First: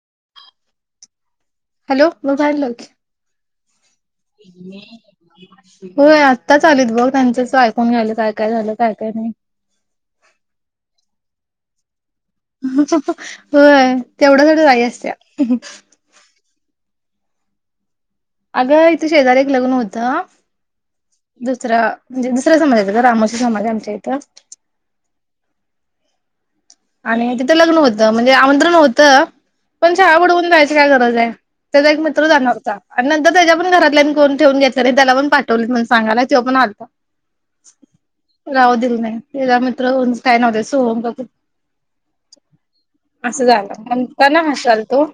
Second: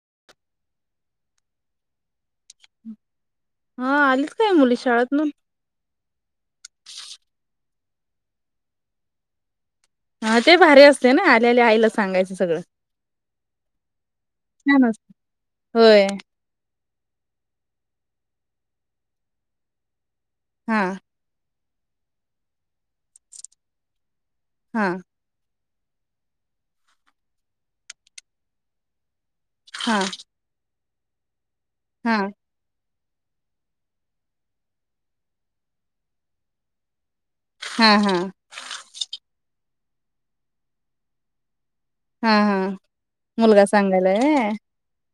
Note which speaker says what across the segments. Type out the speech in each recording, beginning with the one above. Speaker 1: [inaudible]
Speaker 2: Hello म जाईलच [unintelligible]
Speaker 1: हा आलीत काय मुली शाळेतनुन?
Speaker 2: होय आत्ताच आलीत बघ त्यांचच आयकुन घ्यायलोय काय -काय झालं काय -काय नाही.
Speaker 1: हा ते भारी असतय ना आल्याल्या आईला सा
Speaker 2: [inaudible] हं हं होय तेवढ्यासाठीचं आई
Speaker 1: छान असत
Speaker 2: असत्या हं हं
Speaker 1: होय
Speaker 2: [inaudible] अगं इथं शेजारी एक लग्न होतं
Speaker 1: हा
Speaker 2: दुसरा म्हणजे दुसऱ्या समाजाचं गं रामोशी समाज आहे आमच्या इथं
Speaker 1: हा
Speaker 2: आणि म तिथं लग्न होत म्हणजे आमंत्रण होत पण
Speaker 1: हा
Speaker 2: शाळा बुडवून जायची काय गरज आहे त्याचा एक
Speaker 1: हा
Speaker 2: मित्र जाणार होता आणि नंतर त्याच्या पण घरातल्यानीं कोण ठेवून घेतलं नाही त्याला पण पाठवलीत म्हणून सांगायला त्यो पण आलता
Speaker 1: हा हा
Speaker 2: राहू दिल नाही त्याचा मित्र कोण काय नाव त्याच सोहम का कोण?
Speaker 1: हा हा
Speaker 2: असं
Speaker 1: मुलगा
Speaker 2: झालं
Speaker 1: सांगायलाय
Speaker 2: म्हणताना हासाल तो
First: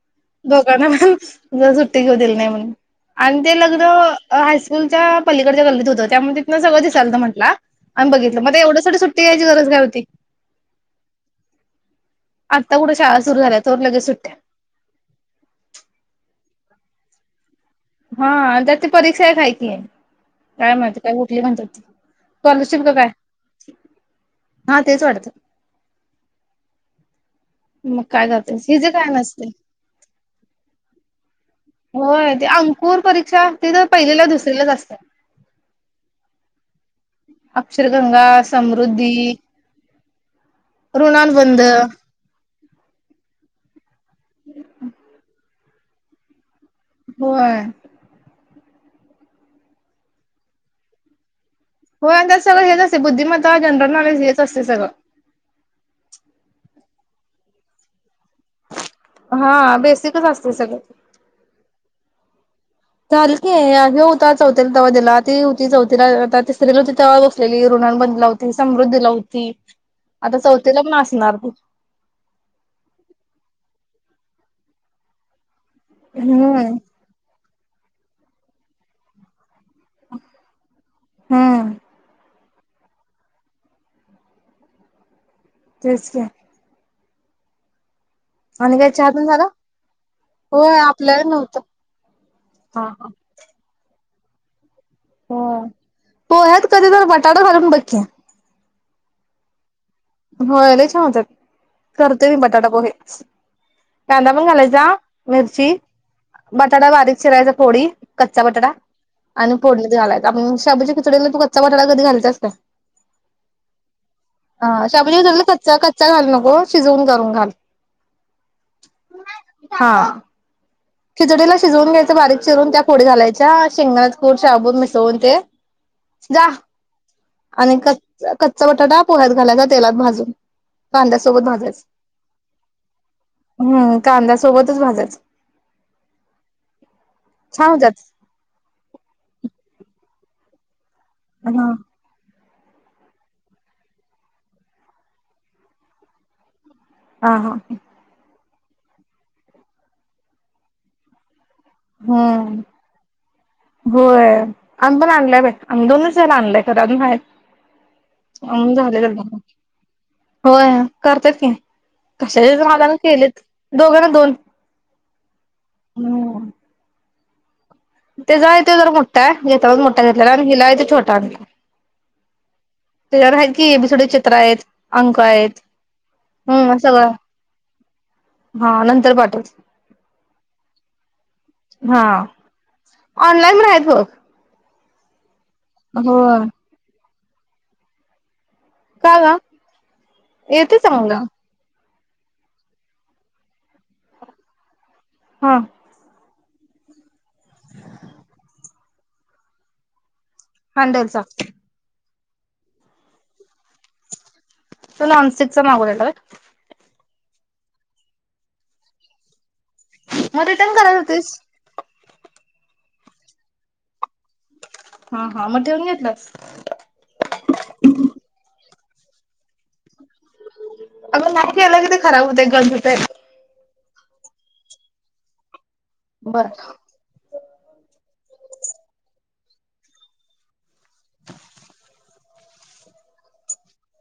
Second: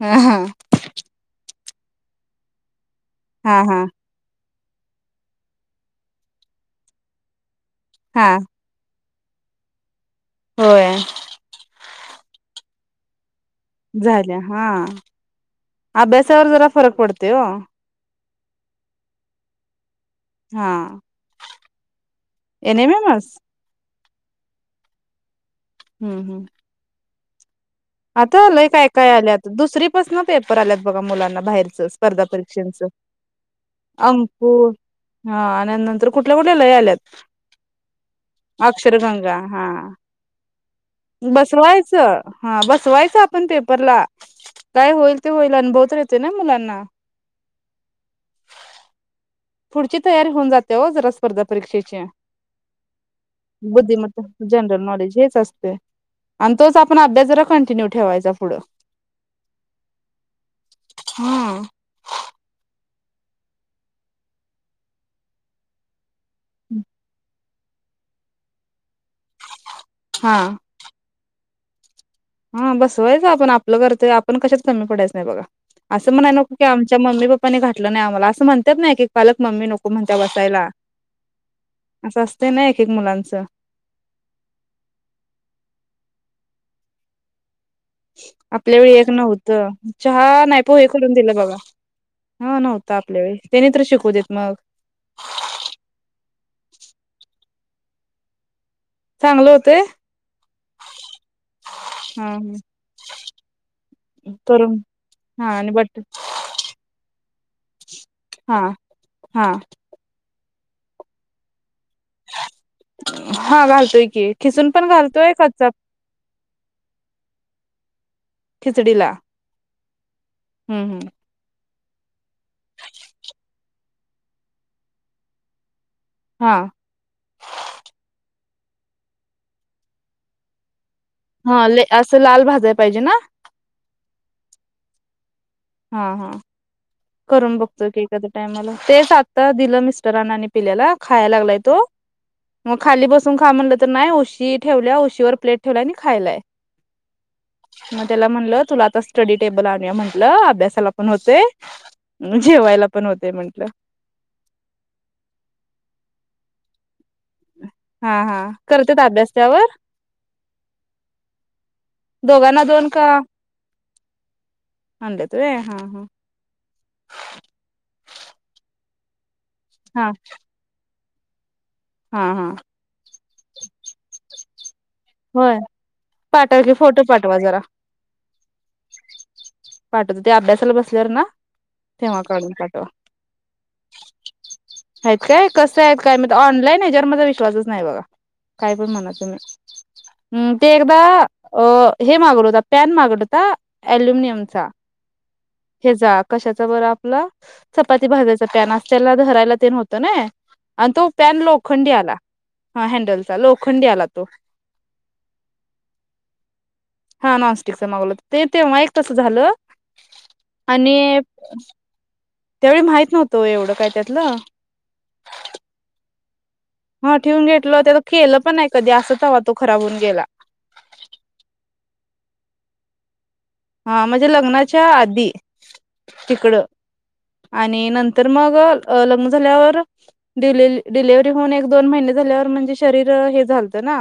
Speaker 1: व्हय हा
Speaker 2: दोघांना पण उद्या सुट्टी घेऊ दिली नाही म्हणून, आणि ते
Speaker 1: हा हा
Speaker 2: लग्न
Speaker 1: हा
Speaker 2: अ हायस यस्कूलच्या पलीकडच्या गल्लीत होत. त्यामूळ तिथंन सगळं दिसालत म्हटला आम्ही
Speaker 1: हा
Speaker 2: बघितलं मग, आता एव्हढ्यासाठी सुट्टी ट्टी घ्यायची गरज काय होती?
Speaker 1: होय.
Speaker 2: आता कुठे शाळा सुरू झाल्यात.
Speaker 1: झाल्या हा आभ्यासावर जरा फरक पडतोय ओं.
Speaker 2: हा आणि त्यात ती परीक्षा एक हाये कि.
Speaker 1: हा
Speaker 2: काय माहिती काय उठली म्हणतात ती.
Speaker 1: एन
Speaker 2: स्कॉलरशीप
Speaker 1: एम
Speaker 2: क काय?
Speaker 1: एम एस
Speaker 2: हा तेच वाटतं.
Speaker 1: हम्म हम्म.
Speaker 2: मग काय
Speaker 1: आता
Speaker 2: करतेस
Speaker 1: लय काय
Speaker 2: हिजे
Speaker 1: काय
Speaker 2: नसते.
Speaker 1: आल्यात. दुसरी पासन पेपर आल्यात बघा मुलांना बाहेरच स्पर्धा परिक्षेंच.
Speaker 2: पूर्व परीक्षा ती तर पहिलीला दुसरीलाच असत्या.
Speaker 1: हां आणि नंतर कुठल्या कुठल्या लय आल्यात.
Speaker 2: अक्षरगंगा, समृद्धी,
Speaker 1: अक्षरगंगा हां
Speaker 2: ऋणानुबंध
Speaker 1: बसवायचं. हा बसवायचं आपण पेपरला काय होईल ते होईल अनुभव तर येतोय ना मुलांना.
Speaker 2: होय.
Speaker 1: पुढची तयारी होऊन जाते ओ जरा स्पर्धा परीक्षेची
Speaker 2: होय आणि त्यात सगळं हेच असते बुद्धिमत्ता जनरल नॉलेज
Speaker 1: बुद्धिमत्ता
Speaker 2: हेच असते
Speaker 1: जनरल
Speaker 2: सगळं.
Speaker 1: नॉलेज हेच असतय. आणि तोच आपण अभ्यास जरा कंटिन्यु ठेवायचा पुढं.
Speaker 2: हा बेसिकच असतय सगळं ते.
Speaker 1: हा
Speaker 2: झाल की ह्यो होता चौथीला तवा दिला, ती होती चौथीला आता तिसरीला होती तवा तेली ऋणानुबंध होती, समृद्धीला होती
Speaker 1: हा
Speaker 2: आता, चौथीला पण असणार बुक
Speaker 1: हा बसवायचं आपण आपलं कर्तव्य आपण कशात कमी पडायचं नाही बघा. आसं म्हणाया नको की
Speaker 2: हम्म
Speaker 1: आमच्या मम्मी पप्पाने घातलं नाही आम्हाला, असं म्हणत्यात न एक एक पालक मम्मी नको म्हणत्या बसायला
Speaker 2: हम्म
Speaker 1: असं असत ते नाही एकक मुलांचं.
Speaker 2: तेच की. आणि
Speaker 1: आपल्या
Speaker 2: काय
Speaker 1: वेळी एक
Speaker 2: चहा तेन झाला?
Speaker 1: नव्हतं. चहा नाही
Speaker 2: होय
Speaker 1: पोहे करून
Speaker 2: आपल्याला
Speaker 1: दिलं बघा.
Speaker 2: नव्हतं.
Speaker 1: हां
Speaker 2: हा
Speaker 1: नव्हता आपल्या वेळी त्यानी तर शिकवू देत मगं.
Speaker 2: हो पोह्यात कधी तर, बटाटा घालून बघ की.
Speaker 1: चांगलं होतंय.
Speaker 2: हो लै छान होत्यात करते
Speaker 1: हा
Speaker 2: मी बटाटा पोहे. कांदा पण
Speaker 1: करून
Speaker 2: घालायचा
Speaker 1: हा
Speaker 2: मिरची,
Speaker 1: आणि बट
Speaker 2: बटाटा बारीक चिरायचा फोडी कच्चा
Speaker 1: हा
Speaker 2: बटाटा
Speaker 1: हा
Speaker 2: आणि फोडणीत घालायचा आप शाबुच्या खिचडीला तू कच्चा ब
Speaker 1: हा घालतोय की खिसून
Speaker 2: हं
Speaker 1: पण
Speaker 2: शाबूच्या
Speaker 1: घालतोय
Speaker 2: खिचडीला कच्चा कच्चा घालू नको शिजवून करून घाल.
Speaker 1: खिचडीला.
Speaker 2: हां.
Speaker 1: हम्म हम्म.
Speaker 2: शिजवून घ्यायचं बारीक चिरून त्या फोडी घालायच्या शेंगणाच कूट शाबूत मिसवून ते जा
Speaker 1: हा
Speaker 2: आणि कच कच्चा बटाटा पोह्यात घालायचा तेलात भाजून. कांद्या सोबत
Speaker 1: हा ले
Speaker 2: भाजायच,
Speaker 1: असं लाल भाजाय पाहिजे ना
Speaker 2: हम्म कांद्या सोबतच भाजायचं.
Speaker 1: हां हां. करून
Speaker 2: छान
Speaker 1: बघतोय
Speaker 2: होत्यात.
Speaker 1: की एखाद्या टाइमला तेच आता दिलं मिस्टरानां आणि पिल्याला. खाया लागलाय
Speaker 2: हा
Speaker 1: तो. मग खाली बसून खा म्हणलं तर, नाही उशी ठेवल्या उशीवर प्लेट ठेवलाय आणि खायलाय.
Speaker 2: हा हा
Speaker 1: म त्याला म्हणल तुला आता स्टडी टेबल आणूया म्हटलं अभ्यासाला पण होतंय
Speaker 2: हम्म होय आमी पण आणलंय बाई आमी दोन वर्ष झालयं आणलंय. तर अजून हायचं.
Speaker 1: हां हां करतेेत आभ्यास त्यांवर?
Speaker 2: होय करतात की कशा
Speaker 1: दोघांना
Speaker 2: मला केलेत दोघंना दोन
Speaker 1: अांड तु हा हा
Speaker 2: तेचा येत तर मोठा आहे घेता मोठा
Speaker 1: हा
Speaker 2: घेतलेला आणि हिला येतो छोटा आण
Speaker 1: हा हा
Speaker 2: त्यावर आहेत की बी थोडे चित्र आहेत अंक
Speaker 1: होय
Speaker 2: आहेत
Speaker 1: पाठव की
Speaker 2: हम्
Speaker 1: फोटो
Speaker 2: सगळं
Speaker 1: पाठवा जरा
Speaker 2: हा नंतर पाठवच
Speaker 1: पाठवत ते अभ्यासाला बसल्यावर ना तेव्हा काढून पाठवा
Speaker 2: कायम राय हो
Speaker 1: आहेत काय कसं आहेत काय म ऑनलाईन हच्यावर मझा विश्वासच नाही बघा काय पण म्हणा
Speaker 2: का ग
Speaker 1: तुम्ही हम् ते
Speaker 2: येते
Speaker 1: एकदा
Speaker 2: चांगलं
Speaker 1: अ हे मागड होता पॅन मागला होता अल्युमिनियमचा
Speaker 2: हा
Speaker 1: हे जाग कशाच बर आपला चपाती भाजायचा पॅन अस त्याला धरायला ते न होतं ना आणि तो
Speaker 2: हँडलचा
Speaker 1: पॅन लोखंडी आला हा हँडलचा लोखंडी आला तो
Speaker 2: चला अन सिक चम मागदल
Speaker 1: हा नॉनस्टिकच मागवलं ते तेव्हा एक तसं झालं
Speaker 2: मग रिटर्न
Speaker 1: आणि
Speaker 2: करायला होतीस
Speaker 1: त्यावेळी माहित नव्हतो एवढं काय त्यातलं
Speaker 2: हा हा म ठठीऊन जाेतलं
Speaker 1: हा ठेवून घेतल त्या खेळलं पणय कधी असंच हवा तो खराब होन
Speaker 2: अणकी अलाग ते खराब होत गध होते
Speaker 1: हा माझ्या लग्नाच्या आधी
Speaker 2: बर.
Speaker 1: तिकड आणि नंतर झाड्ह हो हे झालतं ना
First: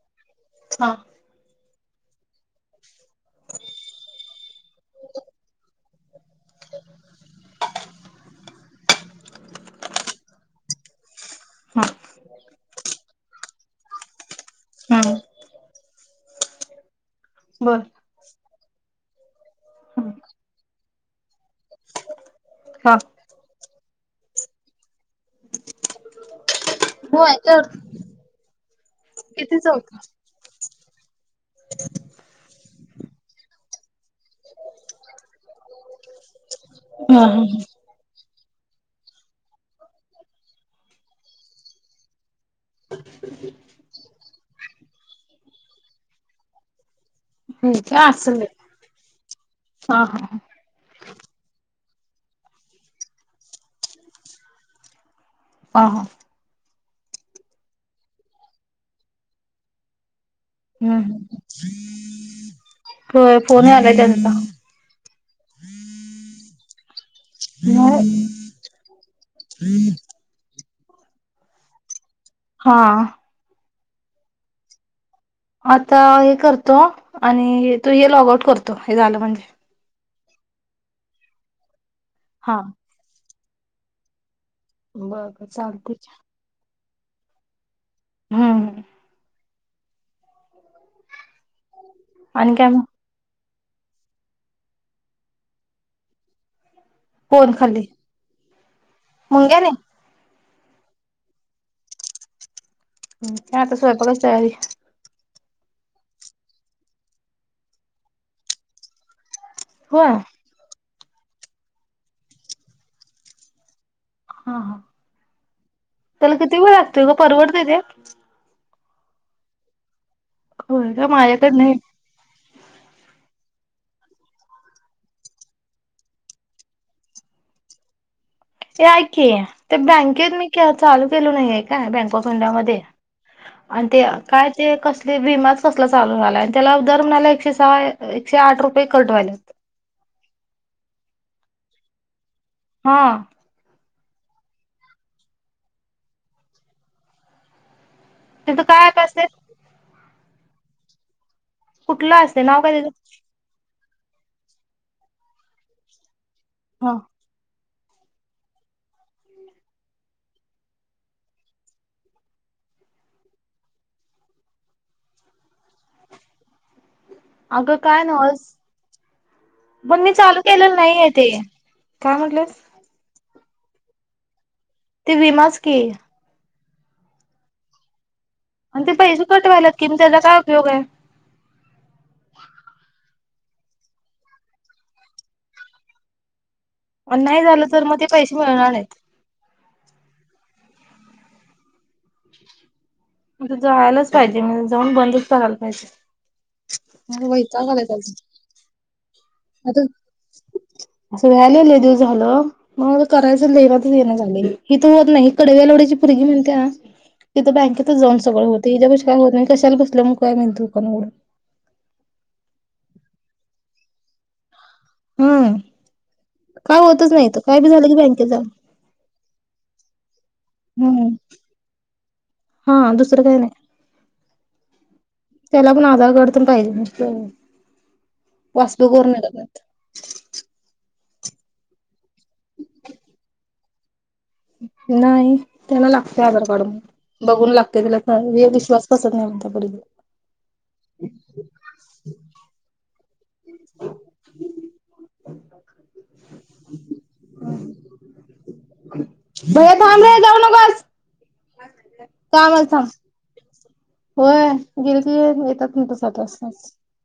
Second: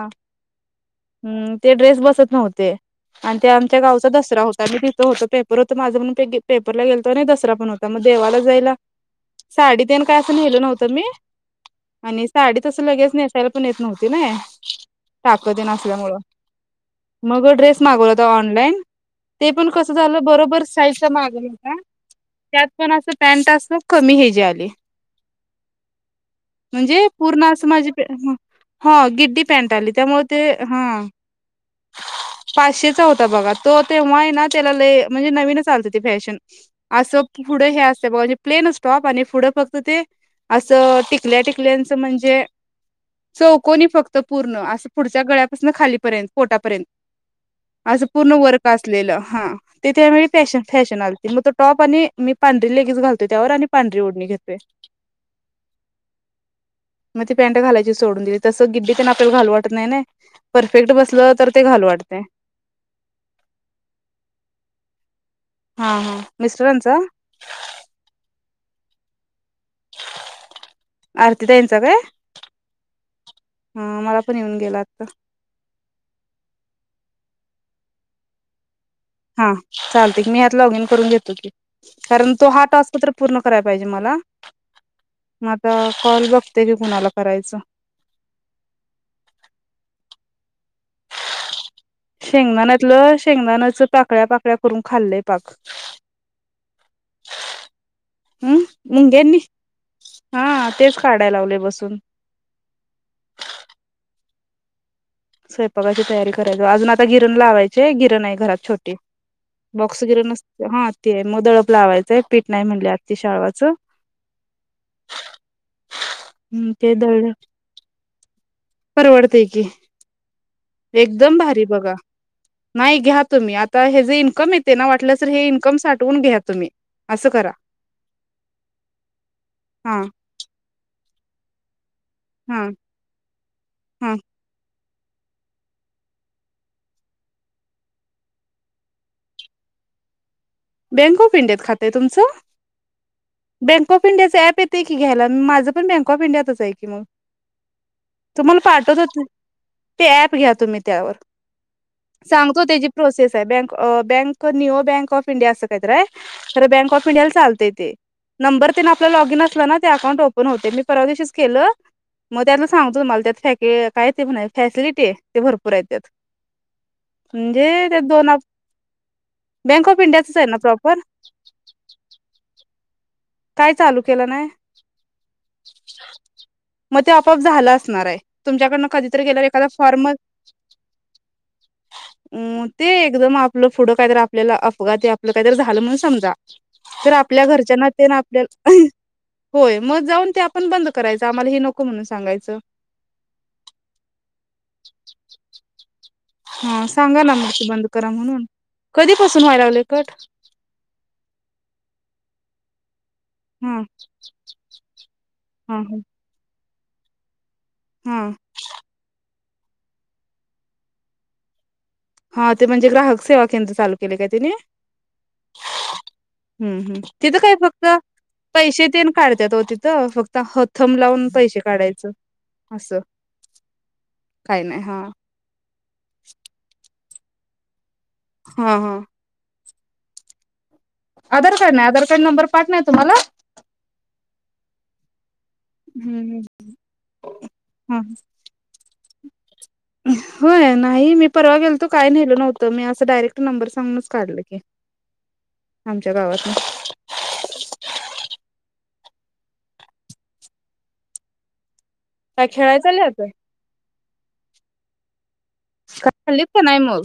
Speaker 2: हा
Speaker 1: हम्म ते ड्रेस बसत नव्हते आणि ते आमच्या गावचात दसरा होता आणि तिचंतं पेपर होत माझं म्हण पेपरला गेलतो ना नाही दसरा पण होता मग देवाला जायला साडी देन काय असं नेल नव्हतं मी
Speaker 2: हा
Speaker 1: आणि साडी तसं लगेच न त्याला पण येत नव्ह ना
Speaker 2: हम्म
Speaker 1: ताकदी नसल्यामुळं मग
Speaker 2: बर
Speaker 1: ड्रेस मागवलाता ऑनलाइन ते पण कस झालं बरोबर साईजचा माग होता त्यात पण
Speaker 2: हा.
Speaker 1: असं पॅन्ट असं कमी हेजे आले म्हणजे
Speaker 2: हो
Speaker 1: पूर्ण अस
Speaker 2: याच्यावर
Speaker 1: माझी ह गिडडी
Speaker 2: कितीच
Speaker 1: पॅन्ट
Speaker 2: होत.
Speaker 1: आली त्यामुळे ते हा
Speaker 2: [unintelligible]
Speaker 1: आशेचा होता बघा तो तेव्हा आहे ना त्याला ल म्हणजे नवीन चालत ते फॅशन
Speaker 2: ह
Speaker 1: असं पुढे हे असतं बा म्ह प्लेन स्टॉप आणि पुढं फक्त ते असं टिकल्या टिकल्याचं म्हणजे चौकोणी फक्त पूर्ण असं पुढच्या गळ्यापासून खालीपर्यंत पोटापर्यंत
Speaker 2: ह अससले
Speaker 1: असले हा ते त्याळी फॅश फॅशन आ मग त टॉप प मी पांढरी ललेगेच घालतोय त्यावर आणि पांढरी ओढणी घेतोय
Speaker 2: ह
Speaker 1: मग ती पॅन्ट घालायची सोडून दिली तसं गिड्डी ते आपल्याला घाल वाटत नाही ना परफेक्ट बसलं तर ते घाल वाटते
Speaker 2: कोोन आलाय त्यांचा
Speaker 1: हा हा मिस्टरांचा
Speaker 2: हम्म
Speaker 1: आरती दयन स का
Speaker 2: हा
Speaker 1: हा मला पण येऊन गेलातता
Speaker 2: आता हे करतो आणि तू हे लॉग आउट करतो हे झालं म्हणजे
Speaker 1: हा चालतय मी ह्यात लॉग इन करून घेत होते कारण तो हा टास्क तर पूर्ण कराय पाहिजे मला
Speaker 2: बर बर
Speaker 1: मग आता
Speaker 2: चालतय
Speaker 1: कॉल बघते की कुणाला करायचं
Speaker 2: हम् ह आणि काय मग
Speaker 1: शेंगदाण्यातलं शेंगदाानच पाकड्या पाकड्या करून खाल्ले पाक
Speaker 2: फोन खाली
Speaker 1: हम् मुंग्यांनी
Speaker 2: मंग्याने
Speaker 1: हा तेच काढायला लावलोय बसून.
Speaker 2: त्याता स्वयंपाकांची तयारी
Speaker 1: स्वयंपाकाची तयारी करायची अजून आता गिरण लावायचे गिरण आहे घरात छोटे बॉक्स
Speaker 2: होय
Speaker 1: वगैरे नसते हा ते आहे मदळाप लावायचंय पीठ नाही म्हणली आती शाळवाचं.
Speaker 2: हा ह त्याला किती वेळ लागतोय का परवडत ते
Speaker 1: परवडतय की
Speaker 2: होय ग
Speaker 1: एकदम
Speaker 2: माझ्याकड
Speaker 1: भारी
Speaker 2: नाही.
Speaker 1: बघा नाही घ्या तुम्ही आता हे जे इन्कम येते ना वाटलं तर हे इन्कम साठवून घ्या तुम्ही असं करा.
Speaker 2: ऐक ते
Speaker 1: हा
Speaker 2: बँकेत मी चालू केलो नाहीये काय बँक ुंडा
Speaker 1: हा
Speaker 2: म आणि ते
Speaker 1: हा
Speaker 2: काय ते कस विमाच कसला चालू झाला त्याला दर म्हणाला एकशे सहा एकशे आठ रुपये कटवायलेत
Speaker 1: बँक ऑफ इंडियात खातं आहे तुमचं
Speaker 2: हा.
Speaker 1: बक ऑफ इंडियाचं अँप येतंय की घायला माझं पण बँक ऑफ इंडियाच आहे की मग तुम्हाला
Speaker 2: तिथं काय ऍप
Speaker 1: पाठवत हो
Speaker 2: असतय?
Speaker 1: ते ऍप घ्या तुम्ही त्यावर,
Speaker 2: कुठलं असतय नाव
Speaker 1: सांगतो
Speaker 2: काय
Speaker 1: त्याची
Speaker 2: त्याचं?
Speaker 1: प्रोसेस आहे बँक बँक न्यूओ बँक ऑफ इंडिया असं काहीत राय तर बँक
Speaker 2: हा
Speaker 1: ऑफ इंडियाला चालतेय. ते नंबर तेन आपला लॉगइन असला ना ते अउंट ओपन होते मी परवा दिवशीच केलं. मग त्यातला सांगतो तुम्हाला त्यात फॅक काय ते फॅसिलिटी आहे ते भरपूर आहे त्यात.
Speaker 2: अगं
Speaker 1: म्हणजे
Speaker 2: काय
Speaker 1: दोन आप,
Speaker 2: नव्हच
Speaker 1: बँक ऑफ
Speaker 2: पण मी
Speaker 1: इंडिया
Speaker 2: चालू केलेलं नाहीय ते काय म्हटलंस.
Speaker 1: काय चालू केलं नाही.
Speaker 2: ते विमाच की.
Speaker 1: मग ते आपआप झालं असणार हाय.
Speaker 2: आणि
Speaker 1: तुमच्याकडन
Speaker 2: ते
Speaker 1: कधीतरी
Speaker 2: पैसे
Speaker 1: गेल्या
Speaker 2: कट
Speaker 1: एखादा
Speaker 2: व्हायल्यात की मग
Speaker 1: फॉर्म,
Speaker 2: त्याचा काय उपयोग आहे?
Speaker 1: ते भरून आपलं पुढं काहीत आपल्याला अपघाती आपलं काहीतरी झालं म्हणून समजा.
Speaker 2: अन नाही झालं तर मग ते पैसे
Speaker 1: आपल,
Speaker 2: मिळणार नाहीत.
Speaker 1: हो मग जाऊन ते आपण बंद करायच आमाला हे नको म्हणून सांगायचं
Speaker 2: आता जायालाच पाहिजे म्हणजे जाऊन बंदच करायला पाहिजे.
Speaker 1: हा सांगा
Speaker 2: मला
Speaker 1: ना मी ती
Speaker 2: वैताग आलाय
Speaker 1: बंद करा
Speaker 2: त्याचा
Speaker 1: म्हणून कधी
Speaker 2: आता असं झालं लयदिवस झालं मग करायचं
Speaker 1: हा
Speaker 2: लैरातच येण झाले ही तू होत नाही ही कडव्या
Speaker 1: हा
Speaker 2: लवड्याची पुरगी म्हणत्या तिथं बँकेतच जाऊन
Speaker 1: हा
Speaker 2: सगळंतं होतय हेत कस काय होत नाही, कश्याला बसल्या मग काय दुकान वाढवून.
Speaker 1: हा ते म्हणजे ग्राहक सेवा केंद्र चालू केले काय तुमी.
Speaker 2: हम्म
Speaker 1: हम्म
Speaker 2: काय
Speaker 1: हम्म
Speaker 2: होतच नाही
Speaker 1: तिथं
Speaker 2: इथं
Speaker 1: काय
Speaker 2: बी
Speaker 1: फक्त
Speaker 2: झालं की बँकेत जावा
Speaker 1: पैसे तेन काढते त्यात ओ फक्त ह थम
Speaker 2: हम्म
Speaker 1: लावून पैशे काढायच
Speaker 2: हा
Speaker 1: अस.
Speaker 2: दुसरं काही नाही
Speaker 1: काही नाही हा.
Speaker 2: त्याला पण आधार कार्ड तेन पाहिजे म पास
Speaker 1: हा
Speaker 2: बुक
Speaker 1: हा
Speaker 2: वर मिळत न्हाय
Speaker 1: आधार कार्ड नाही आधार कार्ड नंबर पाठणार तुम्हाला.
Speaker 2: नाही. त्याना लागते आधार कार्ड म्हणून बघून लागते
Speaker 1: ह
Speaker 2: त्याला विश्वास बसत नाही म्हणत्या तरी ते.
Speaker 1: होय नाही मी परवा गेलतो काय नेल नव्हतं मी असं डायरेक्ट नंबर सांगूनच काढल की आमच्या गावातन. [inaudible]
Speaker 2: भैया थांब रे जाऊ नगस.
Speaker 1: काय खेळाय चालल्यात.
Speaker 2: होय गेल की येतात म ते सात
Speaker 1: खाल्लीत का
Speaker 2: वाजताच.
Speaker 1: नाही मग?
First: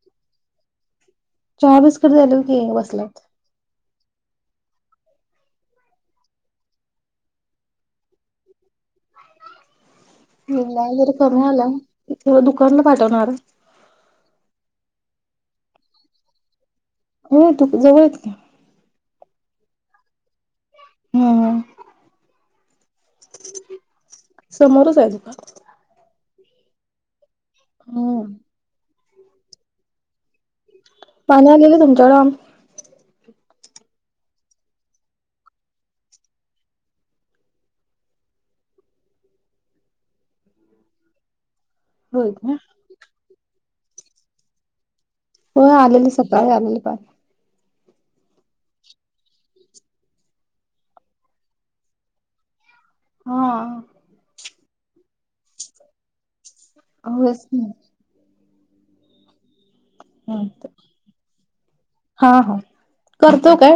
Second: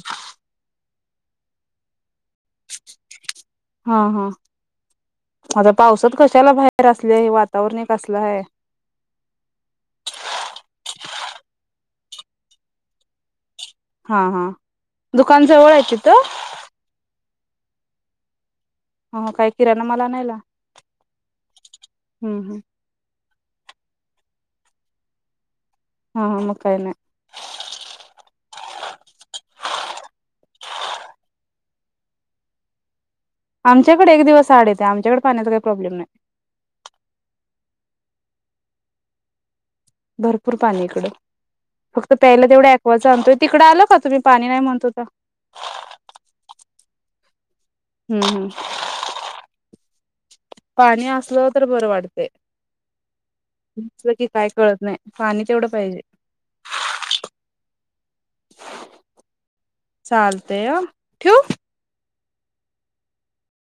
Speaker 2: चहा बिस्कीट झालय की बसल्यात.
Speaker 1: हा हा आता पावसात कशाला बाहेर असले हे वातावरण कसलं हाय. [unintelligible]
Speaker 2: म नाय जर कमी आला तेला दुकानला पाठवणार.
Speaker 1: हा हा दुकान जवळ हाय तीत.
Speaker 2: हो तीत जवळय तीत.
Speaker 1: हा काय किराण माल आणायला
Speaker 2: हं हां
Speaker 1: हूं हूं
Speaker 2: समोरच आहे दुकान.
Speaker 1: हा मग काय नाय.
Speaker 2: होय. पाणी आलेल तुमच्याकड
Speaker 1: आमच्याकडे एक दिवस आड येतय आमच्याकडे पाण्याचा काही प्रॉब्लेम नाय. भरपूर पाणी इकडं फक्त
Speaker 2: होय
Speaker 1: प्यायला
Speaker 2: का
Speaker 1: तेवढा ऍकवाच आणतो तिकडं आलं का तुम्ही पाणी नाय म्हणत होतो.
Speaker 2: हो आलेली सकाळी आलेले पाणी.
Speaker 1: हूं हूं, पाणी असलं तर बरं वाडतय.
Speaker 2: हा
Speaker 1: की काय कळत नाय पाणी तेवढं पाहिजे.
Speaker 2: होच न
Speaker 1: चालतेय अ ठेवू.
Speaker 2: हा हा करतो काय?